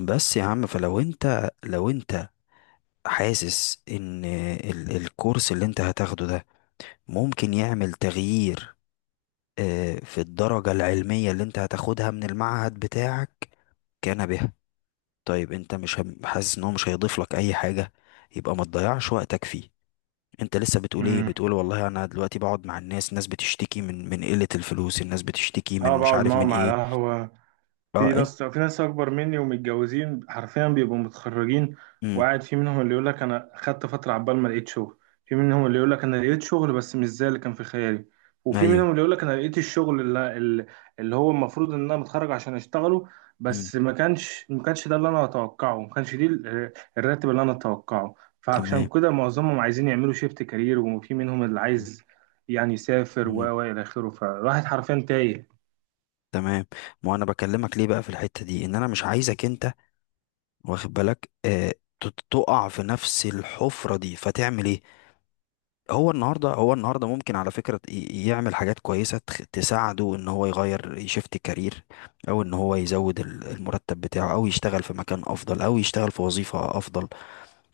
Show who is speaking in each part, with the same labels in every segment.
Speaker 1: بس يا عم فلو انت حاسس ان الكورس اللي انت هتاخده ده ممكن يعمل تغيير، في الدرجة العلمية اللي انت هتاخدها من المعهد بتاعك كان بها. طيب انت مش حاسس ان هو مش هيضيف لك اي حاجة، يبقى ما تضيعش وقتك فيه. انت لسه بتقول ايه؟
Speaker 2: امم
Speaker 1: بتقول والله انا دلوقتي بقعد مع الناس، الناس بتشتكي من قلة الفلوس، الناس بتشتكي
Speaker 2: اه،
Speaker 1: من مش
Speaker 2: بقعد
Speaker 1: عارف من
Speaker 2: معاهم على
Speaker 1: ايه.
Speaker 2: قهوة.
Speaker 1: اه
Speaker 2: في
Speaker 1: انت.
Speaker 2: ناس في ناس اكبر مني ومتجوزين، حرفيا بيبقوا متخرجين.
Speaker 1: امم.
Speaker 2: وقاعد في منهم اللي يقول لك انا خدت فترة عبال ما لقيت شغل. في منهم اللي يقول لك انا لقيت شغل بس مش زي اللي كان في خيالي. وفي
Speaker 1: ايوه.
Speaker 2: منهم اللي يقول لك انا لقيت الشغل اللي هو المفروض ان انا متخرج عشان اشتغله.
Speaker 1: امم.
Speaker 2: بس ما كانش ده اللي انا اتوقعه، ما كانش دي ال- الراتب اللي انا اتوقعه.
Speaker 1: تمام.
Speaker 2: فعشان كده معظمهم عايزين يعملوا شيفت كارير، وفي منهم اللي عايز يعني يسافر و الى اخره. فالواحد حرفيا تايه.
Speaker 1: تمام. ما انا بكلمك ليه بقى في الحتة دي؟ ان انا مش عايزك انت، واخد بالك؟ آه، تقع في نفس الحفرة دي، فتعمل ايه؟ هو النهاردة، هو النهاردة ممكن على فكرة يعمل حاجات كويسة تساعده ان هو يغير، يشفت كارير، او ان هو يزود المرتب بتاعه او يشتغل في مكان افضل او يشتغل في وظيفة افضل،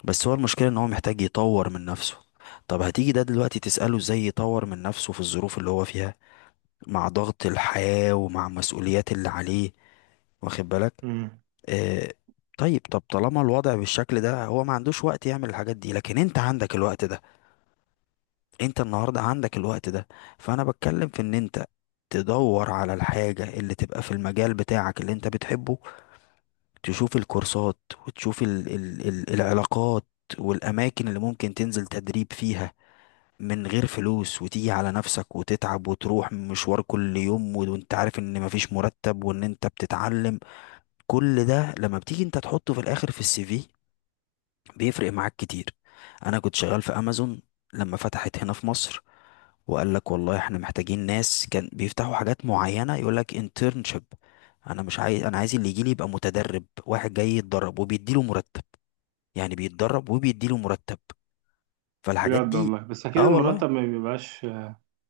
Speaker 1: بس هو المشكلة ان هو محتاج يطور من نفسه. طب هتيجي ده دلوقتي تسأله ازاي يطور من نفسه في الظروف اللي هو فيها، مع ضغط الحياة ومع المسؤوليات اللي عليه؟ واخد بالك؟
Speaker 2: مم.
Speaker 1: آه. طيب طالما الوضع بالشكل ده، هو ما عندوش وقت يعمل الحاجات دي، لكن انت عندك الوقت ده، انت النهارده عندك الوقت ده. فانا بتكلم في ان انت تدور على الحاجة اللي تبقى في المجال بتاعك اللي انت بتحبه، تشوف الكورسات، وتشوف ال العلاقات والأماكن اللي ممكن تنزل تدريب فيها من غير فلوس، وتيجي على نفسك وتتعب وتروح مشوار كل يوم، وانت عارف ان مفيش مرتب وان انت بتتعلم. كل ده لما بتيجي انت تحطه في الاخر في السي في بيفرق معاك كتير. انا كنت شغال في امازون لما فتحت هنا في مصر، وقال لك والله احنا محتاجين ناس. كان بيفتحوا حاجات معينة يقول لك internship. انا مش عايز، انا عايز اللي يجي لي يبقى متدرب، واحد جاي يتدرب وبيديله مرتب، يعني بيتدرب وبيديله مرتب. فالحاجات
Speaker 2: بجد
Speaker 1: دي.
Speaker 2: والله، بس اكيد
Speaker 1: اه والله،
Speaker 2: المرتب ما بيبقاش.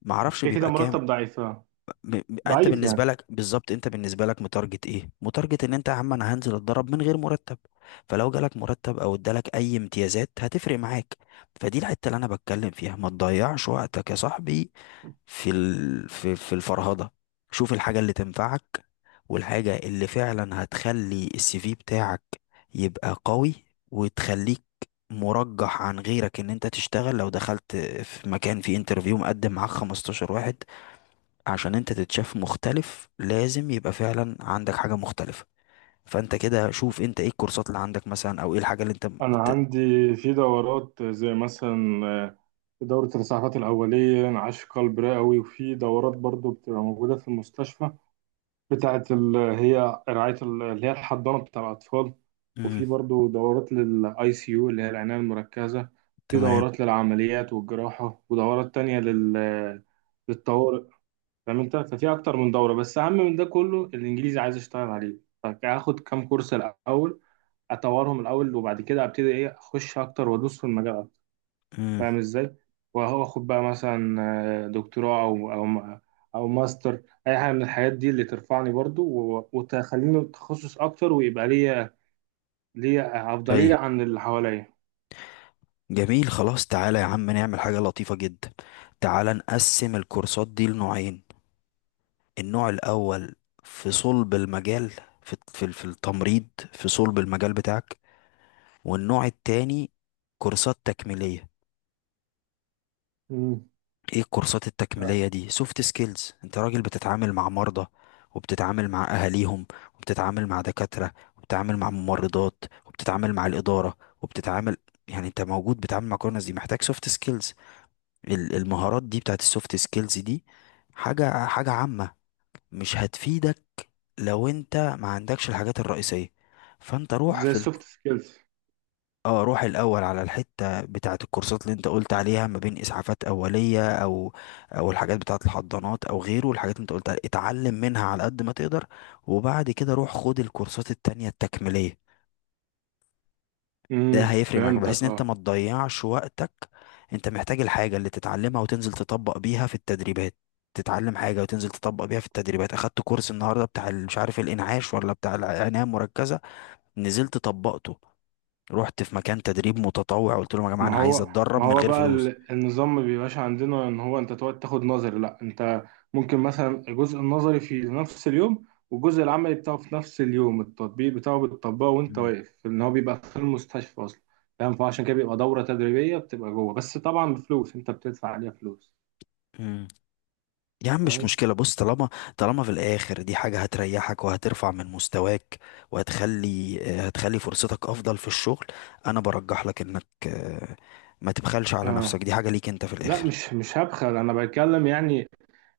Speaker 1: ما اعرفش
Speaker 2: كده كده
Speaker 1: بيبقى كام.
Speaker 2: مرتب ضعيف آه.
Speaker 1: انت
Speaker 2: ضعيف
Speaker 1: بالنسبه
Speaker 2: يعني.
Speaker 1: لك بالظبط، انت بالنسبه لك متارجت ايه؟ متارجت ان انت يا عم انا هنزل اتدرب من غير مرتب، فلو جالك مرتب او ادالك اي امتيازات هتفرق معاك. فدي الحته اللي انا بتكلم فيها، ما تضيعش وقتك يا صاحبي في ال... في في الفرهده، شوف الحاجه اللي تنفعك، والحاجه اللي فعلا هتخلي السي في بتاعك يبقى قوي، وتخليك مرجح عن غيرك ان انت تشتغل. لو دخلت في مكان فيه انترفيو مقدم معاك 15 واحد، عشان انت تتشاف مختلف لازم يبقى فعلا عندك حاجة مختلفة. فانت كده شوف انت ايه الكورسات اللي عندك مثلا، او ايه الحاجة اللي انت
Speaker 2: انا
Speaker 1: بت...
Speaker 2: عندي في دورات زي مثلا دورة الإسعافات الأولية، انعاش قلب رئوي. وفي دورات برضو بتبقى موجودة في المستشفى، بتاعة هي رعاية اللي هي الحضانة بتاع الأطفال. وفي
Speaker 1: مم.
Speaker 2: برضو دورات للآي سي يو اللي هي العناية المركزة. في
Speaker 1: تمام.
Speaker 2: دورات للعمليات والجراحة، ودورات تانية لل آه، للطوارئ. فعملتها، ففي اكتر من دوره. بس اهم من ده كله الانجليزي، عايز اشتغل عليه. فهاخد كام كورس الاول، اطورهم الاول، وبعد كده ابتدي ايه اخش اكتر وادوس في المجال اكتر.
Speaker 1: مم.
Speaker 2: فاهم ازاي. واخد بقى مثلا دكتوراه او ماستر، اي حاجه من الحاجات دي اللي ترفعني برضو وتخليني تخصص اكتر، ويبقى ليا
Speaker 1: اي.
Speaker 2: افضليه عن اللي حواليا.
Speaker 1: جميل، خلاص، تعالى يا عم نعمل حاجة لطيفة جدا. تعالى نقسم الكورسات دي لنوعين. النوع الاول في صلب المجال، في التمريض، في صلب المجال بتاعك. والنوع التاني كورسات تكميلية.
Speaker 2: مم.
Speaker 1: ايه الكورسات التكميلية دي؟ سوفت سكيلز. انت راجل بتتعامل مع مرضى، وبتتعامل مع اهاليهم، وبتتعامل مع دكاترة، وبتتعامل مع ممرضات، وبتتعامل مع الإدارة، وبتتعامل، يعني انت موجود بتتعامل مع كل الناس دي، محتاج سوفت سكيلز. المهارات دي بتاعت السوفت سكيلز دي حاجة عامة، مش هتفيدك لو انت ما عندكش الحاجات الرئيسية. فانت روح
Speaker 2: زي
Speaker 1: في،
Speaker 2: السوفت سكيلز.
Speaker 1: اه روح الاول على الحته بتاعه الكورسات اللي انت قلت عليها، ما بين اسعافات اوليه او او الحاجات بتاعه الحضانات او غيره الحاجات اللي انت قلت عليها، اتعلم منها على قد ما تقدر. وبعد كده روح خد الكورسات التانية التكميليه. ده هيفرق معاك بحيث
Speaker 2: فهمتك
Speaker 1: ان انت ما
Speaker 2: اه.
Speaker 1: تضيعش وقتك. انت محتاج الحاجه اللي تتعلمها وتنزل تطبق بيها في التدريبات، تتعلم حاجه وتنزل تطبق بيها في التدريبات. اخدت كورس النهارده بتاع مش عارف الانعاش ولا بتاع العنايه المركزه، نزلت طبقته، رحت في مكان تدريب متطوع قلت لهم يا جماعه
Speaker 2: ما
Speaker 1: انا عايز
Speaker 2: هو ما
Speaker 1: اتدرب من
Speaker 2: هو
Speaker 1: غير
Speaker 2: بقى
Speaker 1: فلوس.
Speaker 2: النظام ما بيبقاش عندنا ان هو انت تقعد تاخد نظري. لا، انت ممكن مثلا الجزء النظري في نفس اليوم، والجزء العملي بتاعه في نفس اليوم، التطبيق بتاعه بتطبقه وانت
Speaker 1: مم.
Speaker 2: واقف ان هو بيبقى في المستشفى اصلا. فاهم. فعشان كده بيبقى دورة تدريبية بتبقى جوه، بس طبعا بفلوس، انت بتدفع عليها فلوس.
Speaker 1: مم. يا عم مش
Speaker 2: فاهم.
Speaker 1: مشكلة، بص، طالما، طالما في الآخر دي حاجة هتريحك وهترفع من مستواك وهتخلي هتخلي فرصتك أفضل في الشغل، أنا برجح لك إنك ما تبخلش على نفسك،
Speaker 2: اه،
Speaker 1: دي حاجة ليك أنت في
Speaker 2: لا،
Speaker 1: الآخر.
Speaker 2: مش هبخل، انا بتكلم يعني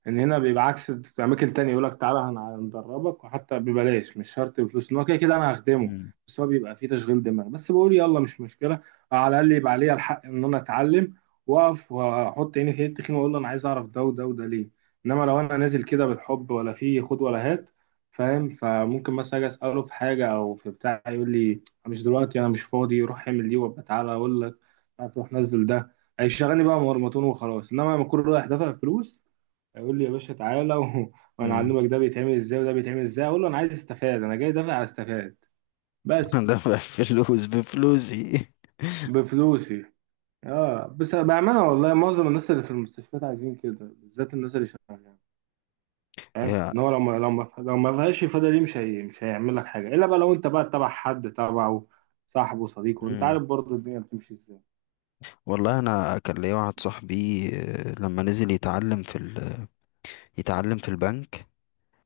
Speaker 2: ان هنا بيبقى عكس. في اماكن تانية يقول لك تعالى هندربك، وحتى ببلاش، مش شرط بفلوس، ان هو كده كده انا هخدمه.
Speaker 1: مم.
Speaker 2: بس هو بيبقى فيه تشغيل دماغ. بس بقول يلا مش مشكله، على الاقل يبقى عليا الحق ان انا اتعلم، واقف واحط عيني في التخين، واقول له انا عايز اعرف ده وده وده ليه. انما لو انا نازل كده بالحب ولا فيه خد ولا هات، فاهم. فممكن مثلا اجي اساله في حاجه او في بتاع يقول لي مش دلوقتي، انا مش فاضي، روح اعمل دي وابقى تعالى اقول لك، روح نزل ده. هيشغلني بقى مرمطون وخلاص. انما لما اكون رايح دافع فلوس يقول لي يا باشا تعالى و... وانا
Speaker 1: مم.
Speaker 2: اعلمك ده بيتعمل ازاي وده بيتعمل ازاي، اقول له انا عايز استفاد، انا جاي دافع استفاد. بس
Speaker 1: أنا بفلوس، بفلوسي.
Speaker 2: بفلوسي. اه، بس بامانه والله معظم الناس اللي في المستشفيات عايزين كده، بالذات الناس اللي شغاله. فاهم
Speaker 1: يا.
Speaker 2: ان هو لو ما فيهاش افاده، دي مش هي... مش هيعمل لك حاجه، الا بقى لو انت بقى تبع حد، تبعه، صاحبه، صديقه. انت
Speaker 1: مم.
Speaker 2: عارف برضه الدنيا بتمشي ازاي.
Speaker 1: والله أنا كان ليا واحد صاحبي، لما نزل يتعلم في يتعلم في البنك،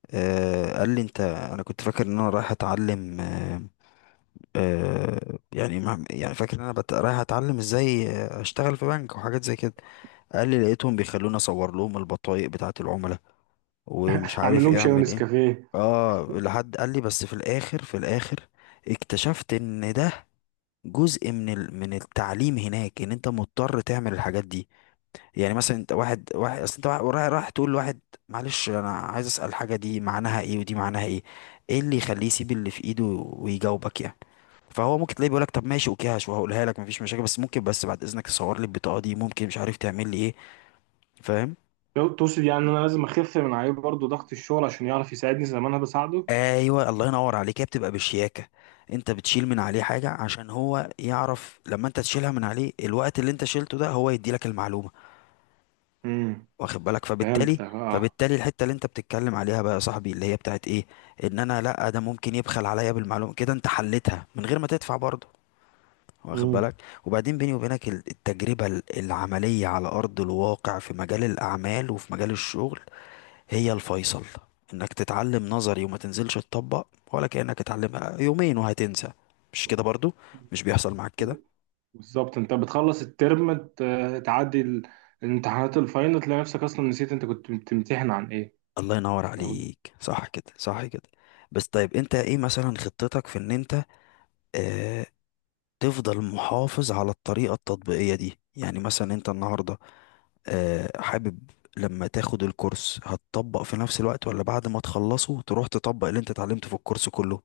Speaker 1: آه، قال لي انت، انا كنت فاكر ان انا رايح اتعلم، آه، آه، يعني يعني فاكر ان انا رايح اتعلم ازاي، اشتغل في بنك وحاجات زي كده. قال لي لقيتهم بيخلوني اصور لهم البطايق بتاعه العملاء، ومش
Speaker 2: اعمل
Speaker 1: عارف
Speaker 2: لهم
Speaker 1: ايه
Speaker 2: شاي
Speaker 1: اعمل ايه.
Speaker 2: ونسكافيه.
Speaker 1: اه، لحد قال لي، بس في الاخر، في الاخر اكتشفت ان ده جزء من من التعليم هناك، ان انت مضطر تعمل الحاجات دي. يعني مثلا انت واحد واحد، اصل انت رايح تقول لواحد معلش انا عايز اسال، الحاجه دي معناها ايه ودي معناها ايه، ايه اللي يخليه يسيب اللي في ايده ويجاوبك يعني؟ فهو ممكن تلاقيه بيقولك طب ماشي اوكي وهقولها لك مفيش مشاكل، بس ممكن، بس بعد اذنك تصور لي البطاقه دي، ممكن مش عارف تعمل لي ايه. فاهم؟
Speaker 2: لو تقصد يعني ان انا لازم اخف من عليه برضه ضغط الشغل عشان يعرف يساعدني زي ما انا بساعده.
Speaker 1: ايوه الله ينور عليك، هي بتبقى بشياكه. انت بتشيل من عليه حاجه عشان هو يعرف لما انت تشيلها من عليه، الوقت اللي انت شيلته ده هو يدي لك المعلومه،
Speaker 2: امم
Speaker 1: واخد بالك؟ فبالتالي،
Speaker 2: فهمتك اه.
Speaker 1: فبالتالي الحته اللي انت بتتكلم عليها بقى يا صاحبي اللي هي بتاعت ايه، ان انا لا ده ممكن يبخل عليا بالمعلومه، كده انت حلتها من غير ما تدفع برضه، واخد
Speaker 2: مم.
Speaker 1: بالك؟ وبعدين بيني وبينك التجربه العمليه على ارض الواقع في مجال الاعمال وفي مجال الشغل هي الفيصل. انك تتعلم نظري وما تنزلش تطبق، ولا كانك اتعلم يومين وهتنسى، مش كده برضه؟ مش بيحصل معاك كده؟
Speaker 2: بالظبط، انت بتخلص الترم، تعدي الامتحانات الفاينل، تلاقي نفسك اصلا نسيت انت كنت بتمتحن عن ايه.
Speaker 1: الله ينور عليك، صح كده، صح كده. بس طيب انت ايه مثلا خطتك في ان انت آه، تفضل محافظ على الطريقة التطبيقية دي؟ يعني مثلا انت النهاردة حابب لما تاخد الكورس هتطبق في نفس الوقت، ولا بعد ما تخلصه تروح تطبق اللي انت اتعلمته في الكورس كله؟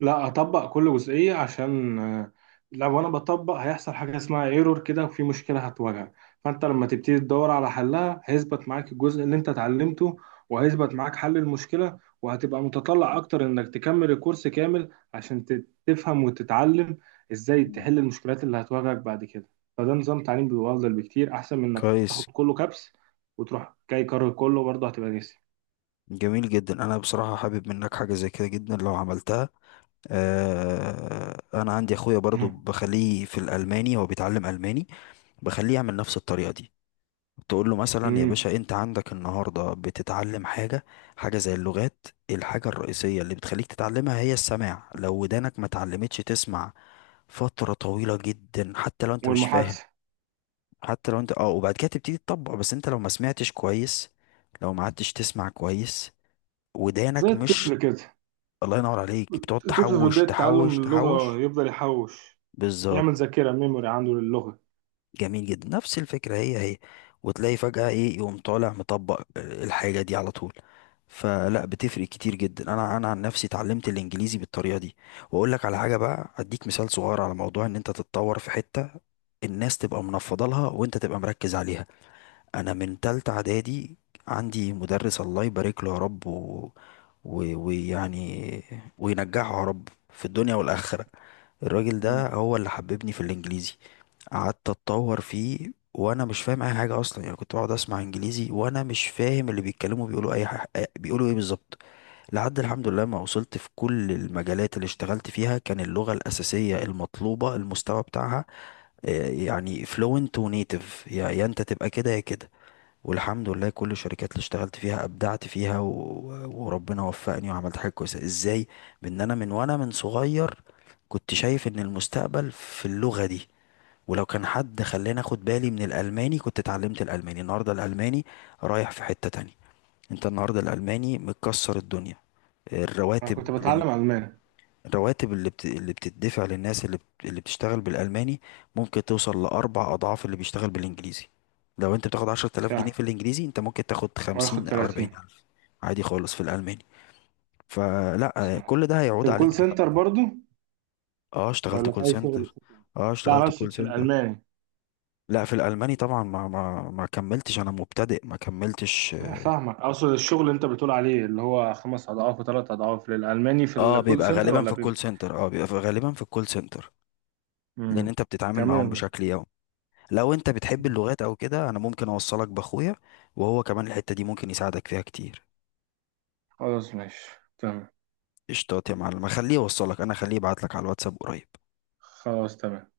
Speaker 2: لا، اطبق كل جزئيه عشان لو انا بطبق هيحصل حاجه اسمها ايرور كده، وفي مشكله هتواجهك. فانت لما تبتدي تدور على حلها هيثبت معاك الجزء اللي انت اتعلمته، وهيثبت معاك حل المشكله، وهتبقى متطلع اكتر انك تكمل الكورس كامل عشان تفهم وتتعلم ازاي
Speaker 1: مم.
Speaker 2: تحل المشكلات اللي هتواجهك بعد كده. فده نظام تعليم بيبقى افضل بكتير، احسن من انك تاخد
Speaker 1: كويس.
Speaker 2: كله كبس وتروح جاي كرر كله برضه هتبقى ناسي.
Speaker 1: جميل جدا، انا بصراحة حابب منك حاجة زي كده جدا لو عملتها. انا عندي اخويا برضو، بخليه في الالماني، هو بيتعلم الماني، بخليه يعمل نفس الطريقة دي. تقول له مثلا يا
Speaker 2: أمم.
Speaker 1: باشا انت عندك النهارده بتتعلم حاجه، حاجه زي اللغات الحاجه الرئيسيه اللي بتخليك تتعلمها هي السماع. لو ودانك ما اتعلمتش تسمع فتره طويله جدا، حتى لو انت مش فاهم،
Speaker 2: والمحادثه.
Speaker 1: حتى لو انت اه، وبعد كده تبتدي تطبق. بس انت لو ما سمعتش كويس، لو ما عدتش تسمع كويس،
Speaker 2: زي
Speaker 1: ودانك مش،
Speaker 2: الطفل كده.
Speaker 1: الله ينور عليك، بتقعد
Speaker 2: الطفل في
Speaker 1: تحوش
Speaker 2: بداية تعلم
Speaker 1: تحوش
Speaker 2: اللغة
Speaker 1: تحوش.
Speaker 2: يفضل يحوش، يعمل
Speaker 1: بالظبط،
Speaker 2: ذاكرة ميموري عنده للغة.
Speaker 1: جميل جدا، نفس الفكرة هي هي. وتلاقي فجأة ايه؟ يقوم طالع مطبق، الحاجة دي على طول. فلا بتفرق كتير جدا، انا عن نفسي اتعلمت الانجليزي بالطريقة دي. واقول لك على حاجة بقى، اديك مثال صغير على موضوع ان انت تتطور في حتة الناس تبقى منفضة لها، وانت تبقى مركز عليها. انا من تالتة اعدادي عندي مدرس الله يبارك له يا رب، ويعني، وينجحه يا رب في الدنيا والآخرة. الراجل
Speaker 2: مم.
Speaker 1: ده هو اللي حببني في الانجليزي، قعدت اتطور فيه وانا مش فاهم اي حاجه اصلا. يعني كنت بقعد اسمع انجليزي وانا مش فاهم اللي بيتكلموا بيقولوا اي حاجة، بيقولوا ايه بالظبط، لحد الحمد لله ما وصلت. في كل المجالات اللي اشتغلت فيها كان اللغه الاساسيه المطلوبه، المستوى بتاعها يعني فلوينت ونيتف، يا انت تبقى كده يا كده. والحمد لله كل الشركات اللي اشتغلت فيها ابدعت فيها وربنا وفقني وعملت حاجه كويسه ازاي، بان انا من صغير كنت شايف ان المستقبل في اللغه دي. ولو كان حد خلاني اخد بالي من الالماني كنت اتعلمت الالماني. النهارده الالماني رايح في حتة تانية، انت النهارده الالماني مكسر الدنيا.
Speaker 2: أنا كنت
Speaker 1: الرواتب لن...
Speaker 2: بتعلم ألماني.
Speaker 1: الرواتب اللي بتدفع للناس اللي بتشتغل بالالماني ممكن توصل لاربع اضعاف اللي بيشتغل بالانجليزي. لو انت بتاخد 10,000 جنيه في
Speaker 2: ساعة
Speaker 1: الانجليزي انت ممكن تاخد
Speaker 2: وآخد
Speaker 1: 50 او اربعين
Speaker 2: 30
Speaker 1: الف عادي خالص في الالماني. فلا
Speaker 2: ساعة.
Speaker 1: كل ده
Speaker 2: في
Speaker 1: هيعود
Speaker 2: الكول
Speaker 1: عليك
Speaker 2: سنتر
Speaker 1: بفائدة.
Speaker 2: برضو،
Speaker 1: اه اشتغلت
Speaker 2: ولا في
Speaker 1: كول
Speaker 2: أي شغل
Speaker 1: سنتر.
Speaker 2: حكومي؟
Speaker 1: اه
Speaker 2: لا، أنا
Speaker 1: اشتغلت
Speaker 2: أقصد
Speaker 1: كول
Speaker 2: في
Speaker 1: سنتر.
Speaker 2: الألماني.
Speaker 1: لا في الالماني طبعا، ما كملتش، انا مبتدئ ما كملتش.
Speaker 2: أنا فاهمك، أقصد الشغل اللي أنت بتقول عليه اللي هو خمس أضعاف وثلاث أضعاف للألماني في
Speaker 1: اه
Speaker 2: الكول
Speaker 1: بيبقى
Speaker 2: سنتر،
Speaker 1: غالبا
Speaker 2: ولا
Speaker 1: في الكول
Speaker 2: بيبقى.
Speaker 1: سنتر، لان
Speaker 2: مم.
Speaker 1: انت بتتعامل معاهم
Speaker 2: تمام.
Speaker 1: بشكل يومي. لو انت بتحب اللغات او كده، انا ممكن اوصلك باخويا، وهو كمان الحتة دي ممكن يساعدك فيها كتير.
Speaker 2: خلاص ماشي. تمام.
Speaker 1: قشطات يا معلم، خليه يوصلك، انا خليه يبعت لك على الواتساب قريب.
Speaker 2: خلاص تمام.